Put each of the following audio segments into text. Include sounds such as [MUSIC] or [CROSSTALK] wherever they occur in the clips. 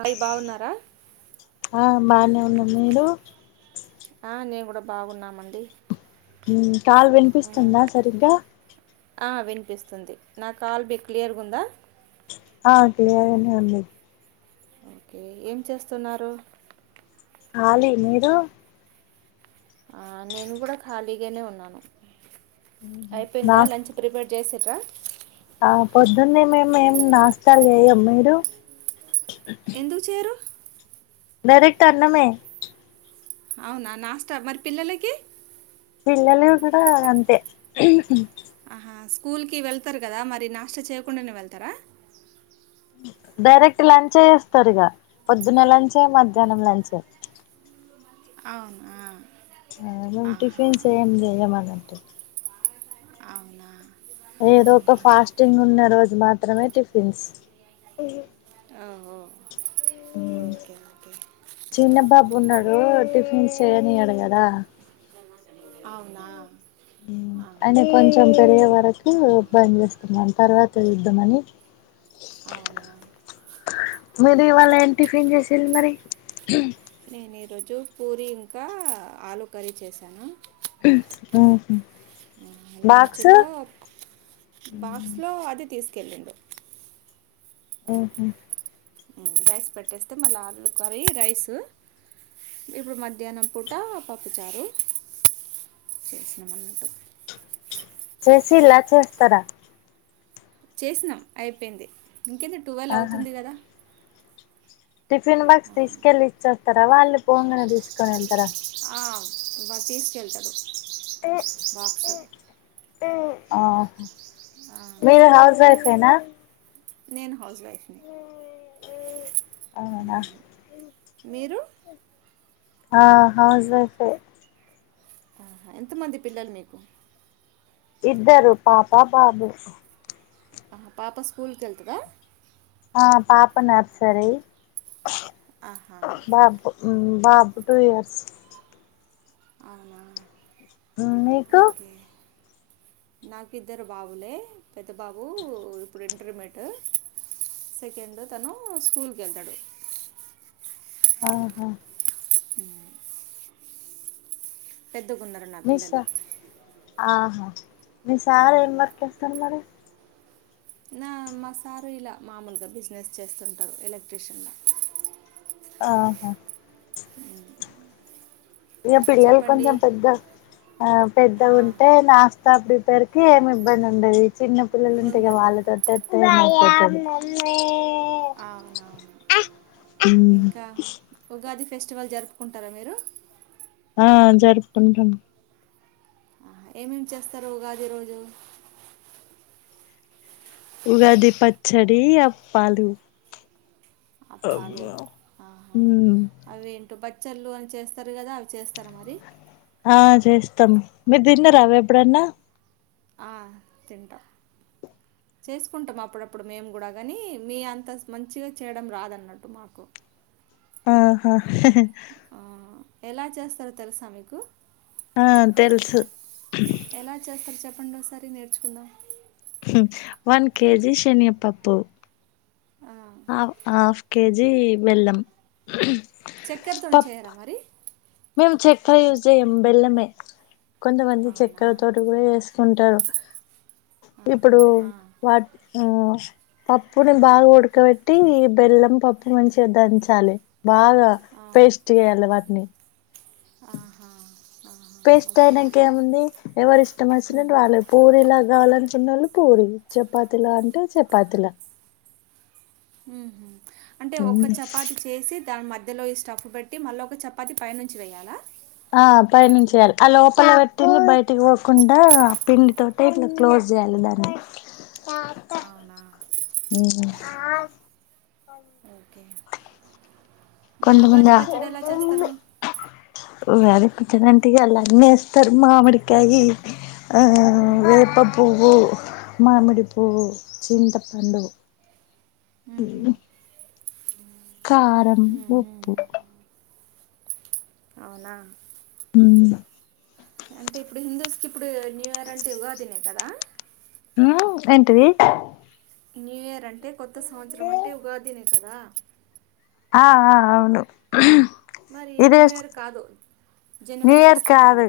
అయ్ బాగున్నారా ఆ బానే ఉన్నాం మీరు ఆ నేన్ గూడా బాగున్నామండి ఉమ్ కాల్ వినిపిస్తుందా. సరిగ్గా ఆ వినిపిస్తుంది. నా కాల్ మీక్ క్లియర్గా ఉందా? ఆ క్లియర్ గానే ఉంది. ఓకే ఏం చేస్తున్నారు? ఖాళీ. మీరు? ఆ నేను గూడా ఖాళీగానే ఉన్నాను. అయిపోయిందా నాస్ లంచ్ ప్రిపేర్ చేసిర్రా ఆ పొద్దున్నే మేము ఏం నాస్తాల్ చెయ్యం. మీరు? ఎందుకు చేయ్రూ డైరెక్ట్ అన్నమే అవునా నాస్త మరి పిల్లలకి? పిల్లలు గూడా అంతే? ఆహా స్కూల్కి వెళ్తారు కదా. మరి నాష్ట చేయకుండానే వెళ్తారా? డైరెక్ట్ లంచే చేస్తారు ఇగ. పొద్దున్న లంచే, మధ్యాహ్నం లంచే. అవునా ఆ మేం ఆహా టిఫిన్ ఏం చేయమన్నట్టు. అవునా మ్మ్. త్రమే టిఫిన్స్ ఆఓ ఓకే ఓకే చిన్న బాబు ఉన్నాడు. టిఫిన్స్ చేయనీయడు గదా. అవునా ఉమ్ అయనే ఆహా. కొంచెం పెరిగే వరకు. బంద్ చేస్తున్నాను. తర్వాత్ చేద్దమని అవునా మీరు ఉమ్. ఇవాళ ఏం టిఫిన్ చేసిళ్ళు మరి? నేను ఈరోజు పూరి ఇంకా, ఆలుూ కర్రీ చేశాను. [UNINTELLIGIBLE] బాక్స్ లంచ్లో బాక్స్లో అది తీసుకెళ్ళిండు. ఓహో ఉమ్ రైస్ పెట్టేస్తే. మళ్ళా ఆలు కర్రీ, రైసు. ఇప్పుడు మధ్యాహ్నం పూట పప్పుచారు. చేసినమన్నట్టు చేస్సిలా. చేస్తారా? చేసినాం అయిపేయింది. ఇంకేంది టువెల్ ఆహా అవుతుంది గదా. టిఫిన్ బాక్స్ తీసుకెళ్ళి ఇచ్చోస్తారా? వాళ్ళు పోవంగనే తీసుకని వెళ్తారా? వాల్ తీసుకెళ్తారు. ఆ మీరు హౌస్ వయిఫెనా నేన్ హౌస్ వైఫ్ని అవునా మీరు ఆ హౌస్ వైఫె ఆహా ఎంతమంది పిల్లల్ నీకు? ఇద్దరు పాప, బాబు. ఆహా పాప స్కూల్కి వెళ్తదా? ఆ పాప నర్సరి ఆహా బాబ్ టూ ఇయర్స్ అవునా ఉమ్ మీకు నాకిద్దరు బాబులే. పెద్ద బాబు ఇప్పుడు ఇంటర్మేట్. సెకండ్ తను స్కూల్కి కేళ్తాడు. ఆహా ఉ నా నిష పిల్లలు ఆహ మీ సార్ ఏం వర్క్ చేస్తున్నారు. నా మా సారు ఇలా మామూల్గా బిజినెస్ చేస్తుంటారు ఎలక్ట్ర్రిషియన్లో ఆహ ఉహు ఇక పిల్లలు కొంచం పెద్ద ఆ ఆ, పెద్దగా ఉంటే నాష్టా ప్రిపేర్ ఏమి ఇబ్బంది ఉండది చిన్న పిల్లలుంటేగా ఉండదు వాళ్ళతో ఆహా ఇంక ఉగాది ఫెస్టివల్ జరుపుకుంటార మీరు ఆ జరుపుకుంటాం ఏమే మ్ చేస్తార్ ఉగాది రోజు ఉగాదిీ పచ్చడి అప్పాలు అప్పాలు ఆహా మ్ అవి ఏంటో బచ్చళ్లుు అని చేస్తారు కదా అ చేస్తార మరి స్తం మీర్ దిన్న రా ఎప్పుడన్నా ఆ తింట చేసుకుంటాం అప్పుడప్పుడు మేము కూడా గానీ మీ అంతా మంచిగా చేయడం రాదన్నట్టు మాకు ఆహ ఆ, ఎలా చేస్తారో తెలుసా మీకు ఆ తెల్సు చెప్పుండి ఒకసారి నేర్చుకుందాం వన్ కేెజి శనియపప్పు ఆ, అఫ్ ఆఫ్ కేజీ బెల్లం చెక్కెరతోని చేయరా మరి మేమ్ చెక్కర యూస్ చేయం బెల్లమె కొంత మంది అవునా చక్కర తోటు కూడా స్తుంటరు ఇప్పుడు ఆ, ఆ, వాట్ ఆ పప్పుని బాగ ఉడకబెట్టి బెల్లం పప్పు మంచిగా దంచాలె బాగా పేస్ట్ చేయాలె వాటిని ఆహా ఆహా, పేస్ట్ ఓకే అయినాక ఏముంది ఎవరి ఇష్టం వచ్చినట్టు వాళ్ళు పూరిలాగా కావాలనుకున్నళ్ళు పూరి చపాతీల అంటే చపాతీల ఉ అంటే ఒక్క చపాతి చేసి దాని మధ్య మధ్యలో ఈ స్టఫ్ పెట్టి మళ్ళీ ఒక చపాతి పై నుంచి వెయాలా ఆ పైనుంచి వెయాలె అ లోపల పెట్టింది బయటికి పోకుండా పిండి తోటి ఇట్లా క్లోజ్ జల్లర అవున ఊహు ఓకే మరి కొంతమందె ఉగాది ఆ పచ్చడి ఎలా చేస్తారు [UNINTELLIGIBLE] అలా అన్నేస్తారు మామిడికాయి ఉమ్. వేప పువ్వు మామిడి పువ్వు చింతపండు హు కారం ఉప్పు అవున హు అంటే ఇప్పుడు హిందూస్కి ఇప్పుడు న్యూ ఇయర్ అంటే ఉగాదినే కదా ఉ ఊ ఏంటిది న్యూయర్ అంటే కొత్త సంవత్సరం అంటే ఉగాదినే కదా ఆ ఆ అవున్ మరి న్యూయర్ కాదు న్యూ జనవరి ఫస్టు కాదు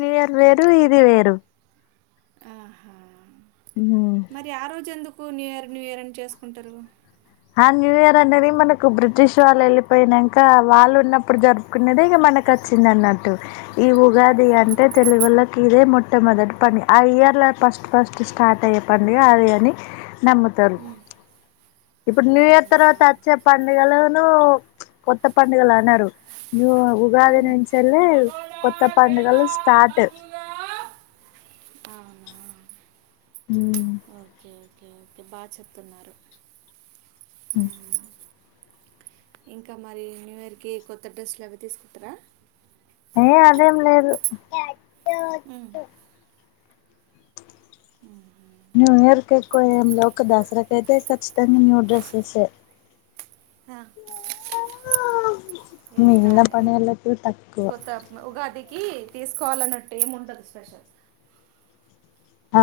నుయర్ వేదు ఇది వేరు ఆహా ఉమ్ మరి ఆ రోజు ఎందుక్ కు న్యూయర్ న్యూయర్ అని చేస్ కుంటారు ఆ న్యూయర్ అనది మనకు బ్రిటిష్ వాళ్ళు వెళ్ళిపోయినంక వాళ్ళు ఉన్నప్పుడు జరుపుకునేది ఇక మనక చ్ చ్చిందన్నట్టు ఈ ఉగాదిగ అంటే తెలుగోల కి ఇదే మోట్ ట్టమ్ మొదట్ పనీ ఆ ఇయర్ల ఫస్ట్ ఫస్ట్ స్టార్ట్ అయ్యే పండుగ అది అని నమ్ముతరు ఇప్పుడ్ న్యూయర్ తర్ వత అవునా అచ్చే పండుగ ఎలా నో [UNINTELLIGIBLE] చ్ కొత్త పండగల్ అనరు న్యూ వ ఉగాది నుంచలి సపోటా కొత్త పండుగలు స్టార్ట్ ఆ హ్మ్ ఈ బా చెప్ తున్నారు ఇంకా మరి న్యూయర్ కి కొత్త డ్రస్సులు అవి తీసుకుంటర ఏ అదేం లేదు ఆ న్యూయర్ కేక్కువ ఏమ్ లెవ్ ఒక దస్ రాకేతే ఖచ్ తం హ్మ్ న్యూ డ్రసేసే ఆ ఇంకా మీన్న పనెలక్ తక్కువ కి తీసుకోవాలన్నట్టు ఏం ఉండద్ స్పెషల్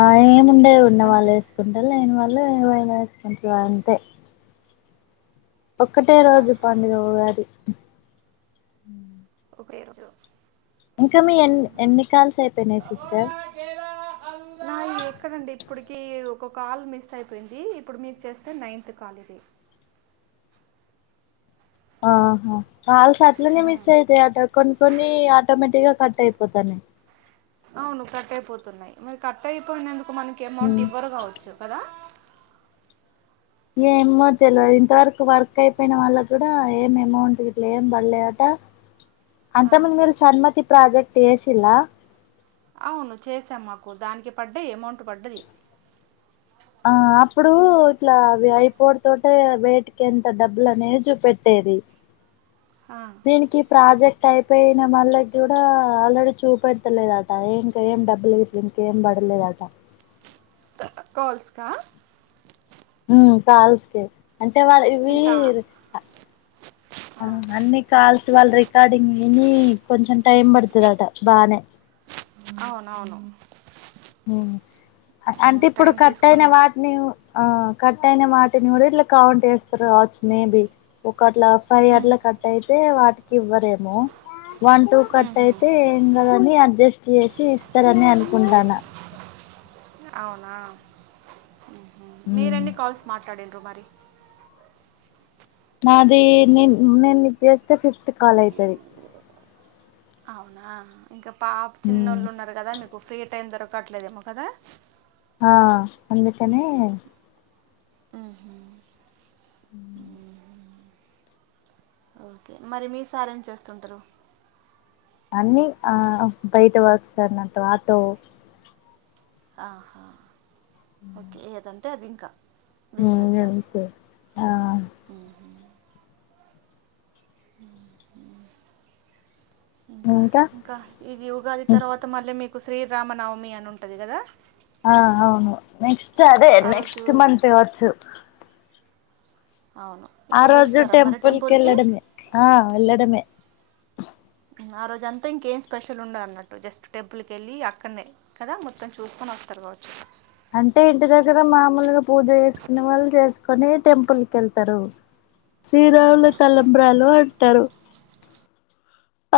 ఆ ఏముండదు అంతే ఉన్నవాళ్ళు ఎస్ కుంటారు లేని వాళ్ళు ఏవైనా ఎస్ కుంట్రూ అంతే ఒక్కటే రోజు ఆహా పండ్ గ ఉగాది ఒకే రోజు ఇంకా మీ ఎన్ అవునా ఎన్ని కాల్స్ అయిపెయినాయి సిస్టర్ సపోటా ఇప్ డుకి ఒకొకొ కాల్ మిస్ అయిపోయింది ఇప్పుడు మీర్ చేస్తే నైత్ కాల్ ఇది ఆఆ హా కాల్స్ అట్లనే ఉమ్, మిస్ అయితయి అట కొన్ కొన్ని ఆటోమేటిగ కటాయి పోతనయి అవున్ కట్ అయిపోతున్నాయి మరి కట్ అయిపోయినందుకు మనకి అమౌంట్ ఉమ్, ఇవ్వరు కావచ్చు కదా ఏమో తెల్ వాద్ ఇంతవరకు వర్క్ అయిపోయిన వాళ్ళకు కూడా ఏం అమౌంట్ గీట్లా ఏం బల్ లేదట ఆ అంతర్ మున్ [UNINTELLIGIBLE] మీర్ సమ్మతి ప్రాజెక్ట్ ఏశిల్ ల అవును చేసాం మాకు దానికి పడ్డయి అమౌంట్ పడ్డది ఆ అప్పుడు ఇట్లా అవి అయిపోడ్ తోటే వేటికి ఎంత డబ్బులు అనే చూపెట్టేది ఇ దీనికి ప్రాజెక్ట్ టయిపెయిన మళ్ళక్ కూడా ఆల్ రడీ చూపెడతలేదట ఇంక్ ఏం డబ్బులెస్ ల్ ఇంకేం పడ లేదట కాల్స్ కా ఉమ్ కాల్స్ కి అంటే వాళ్ళ ఇవి ఇంకా ఎన్ని కొంచమ్ టైం పడతదట బానే అవునవును హుమ్ అం అంటే ఇప్పుడు టైం కట్ అయిన తీసుకున్నా వాట్ నీ ఊ ఆ కట్ అయిన వాటిని కూడా ఇట్లా కౌంట్ ఎస్తుర్ కావచ్చు మేబి కట్లా ఫై అట్ల కట్ అయితే వాటికి ఇవ్వరేమో వన్ టూ కట్ అయితే ఏం కదని అడ్ జస్ట్ చేసి ఇస్తారని అనుకుంటాన అవునా హుమ్ ఉమ్ మీరేన్ని కాల్స్ మాట్లాడీల్ రుమరి నాది నిన్ నేన్ నీక్ జేస్తే ఫిఫ్త్ కాల్ అయితది అవునా ఇంకా పాప ఉమ్ చిన్నోళ్ళు ఉన్నారు కదా మీకు ఫ్రీ టైం దొరకట్లేదేమో కదా ఆ అందుకనే ఆహా [INAUDIBLE] ఓకే మరి మీ సార్ ఏం చేస్తుంటరు అన్ని ఆ బయట వర్క్స్ అన్ని ఆటో ఆహా ఓకే ఏదంటే అది ఇంకా ఊ బిజినెస్లా అంతే ఆ [INAUDIBLE] ఇంకా ఇంకా ఇది ఉగాది తర్వాత మళ్ళీ మీకు శ్రీరామనవమి అని ఉంటది కదా ఆ అవును నెక్స్ట్ అదే ఆ రోజు నెక్స్ట్ మంత్ వచ్చు అవును ఆ ఇక రోజు వెళ్తారా మరి టెంపుల్ కి టెంపుల్కి వెళ్ళడమే ఆ వెళ్ళడమే ఆ రోజంతా ఇంకేం స్పెషల్ ఉండదు అన్నట్టు జస్ట్ టెంపుల్ కి వెళ్ళి అక్కడనే కదా మొత్తం చూసుకొని వస్తారు కావచ్చు అంటే ఇంటి దగ్గర మామూలుగా పూజ చేసుకునే వాళ్ళు చేసుకొని టెంపుల్ కి వెళ్తారు [INAUDIBLE] శ్రీరాముల తలంబ్రాలు అంటారు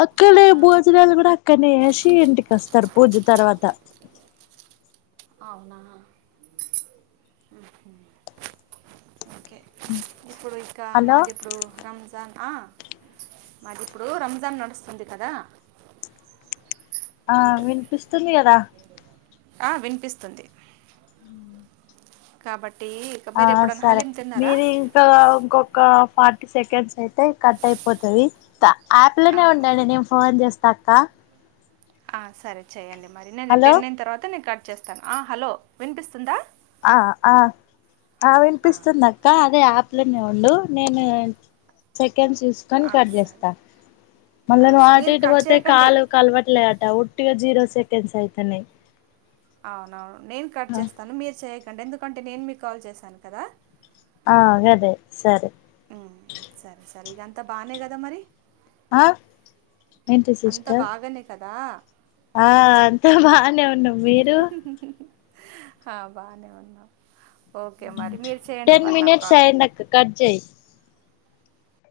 అక్కడే ఆ, భోజనాలు కూడా అక్కనే చేసి ఇంటికి వస్తాం పూజలు తర్వాత అవునా ఓకే ఇప్పుడు ఇంకా హలో మాది ఇప్పుడు రంజాన్ ఆ మాది ఇప్పుడు రంజాన్ నడుస్తుంది కదా ఆ అంత వినిపిస్తుంది కదా ఆ వినిపిస్తుంది హ కాబట్టి ఇక ఆ మీరు ఎప్పుడైనా సరే హలీం తిన్నారా మీరు ఇంకా ఇంకొక ప సెకండ్స్ అయితే కట్ అయిపోతుది యాప్ లోనే అవును ఉండండి నేను ఫోన్ చేస్త తకా ఆ సరే చెయ్యండి మరి నేను హలో టెన్ అయినా తర్వాత నేను కట్ చేస్తాను హలో వినిపిస్తుందా ఆ ఆ ఆ వినిపిస్తుందిక్క అదే ఆప్ ఆప్ లోనే ఉండు నేను చె టైమ్ చూసుకొని ఆ, కట్ సరే చేస్తారు ఆ, మళ్ళా స- మీరు అటిటు కట్ పోతే చేయకండి కాలు కలవట్లే డౌట్ గా జీరో సెకెండ్స్ అయితున్నయ్ అవునవును నేను కట్ చేస్తాను మీరు చేయకండి ఎందుకంటే నేను మీకు కాల్ చేశాను కదా ఆ అదే అండి సరే ఉమ్, సరే సరే ఇకంత బాగానే కదా మరి ఆ ఏంటి సిస్టర్ ద ఆ అంతా బానే ఉన్నాం మీరు ఆ బానే ఉన్నాం ఓకే మరి మీరు చేయండి టెన్ మరి నాకు మినట్స్ కాల్ అయినాక కట్ చేయ్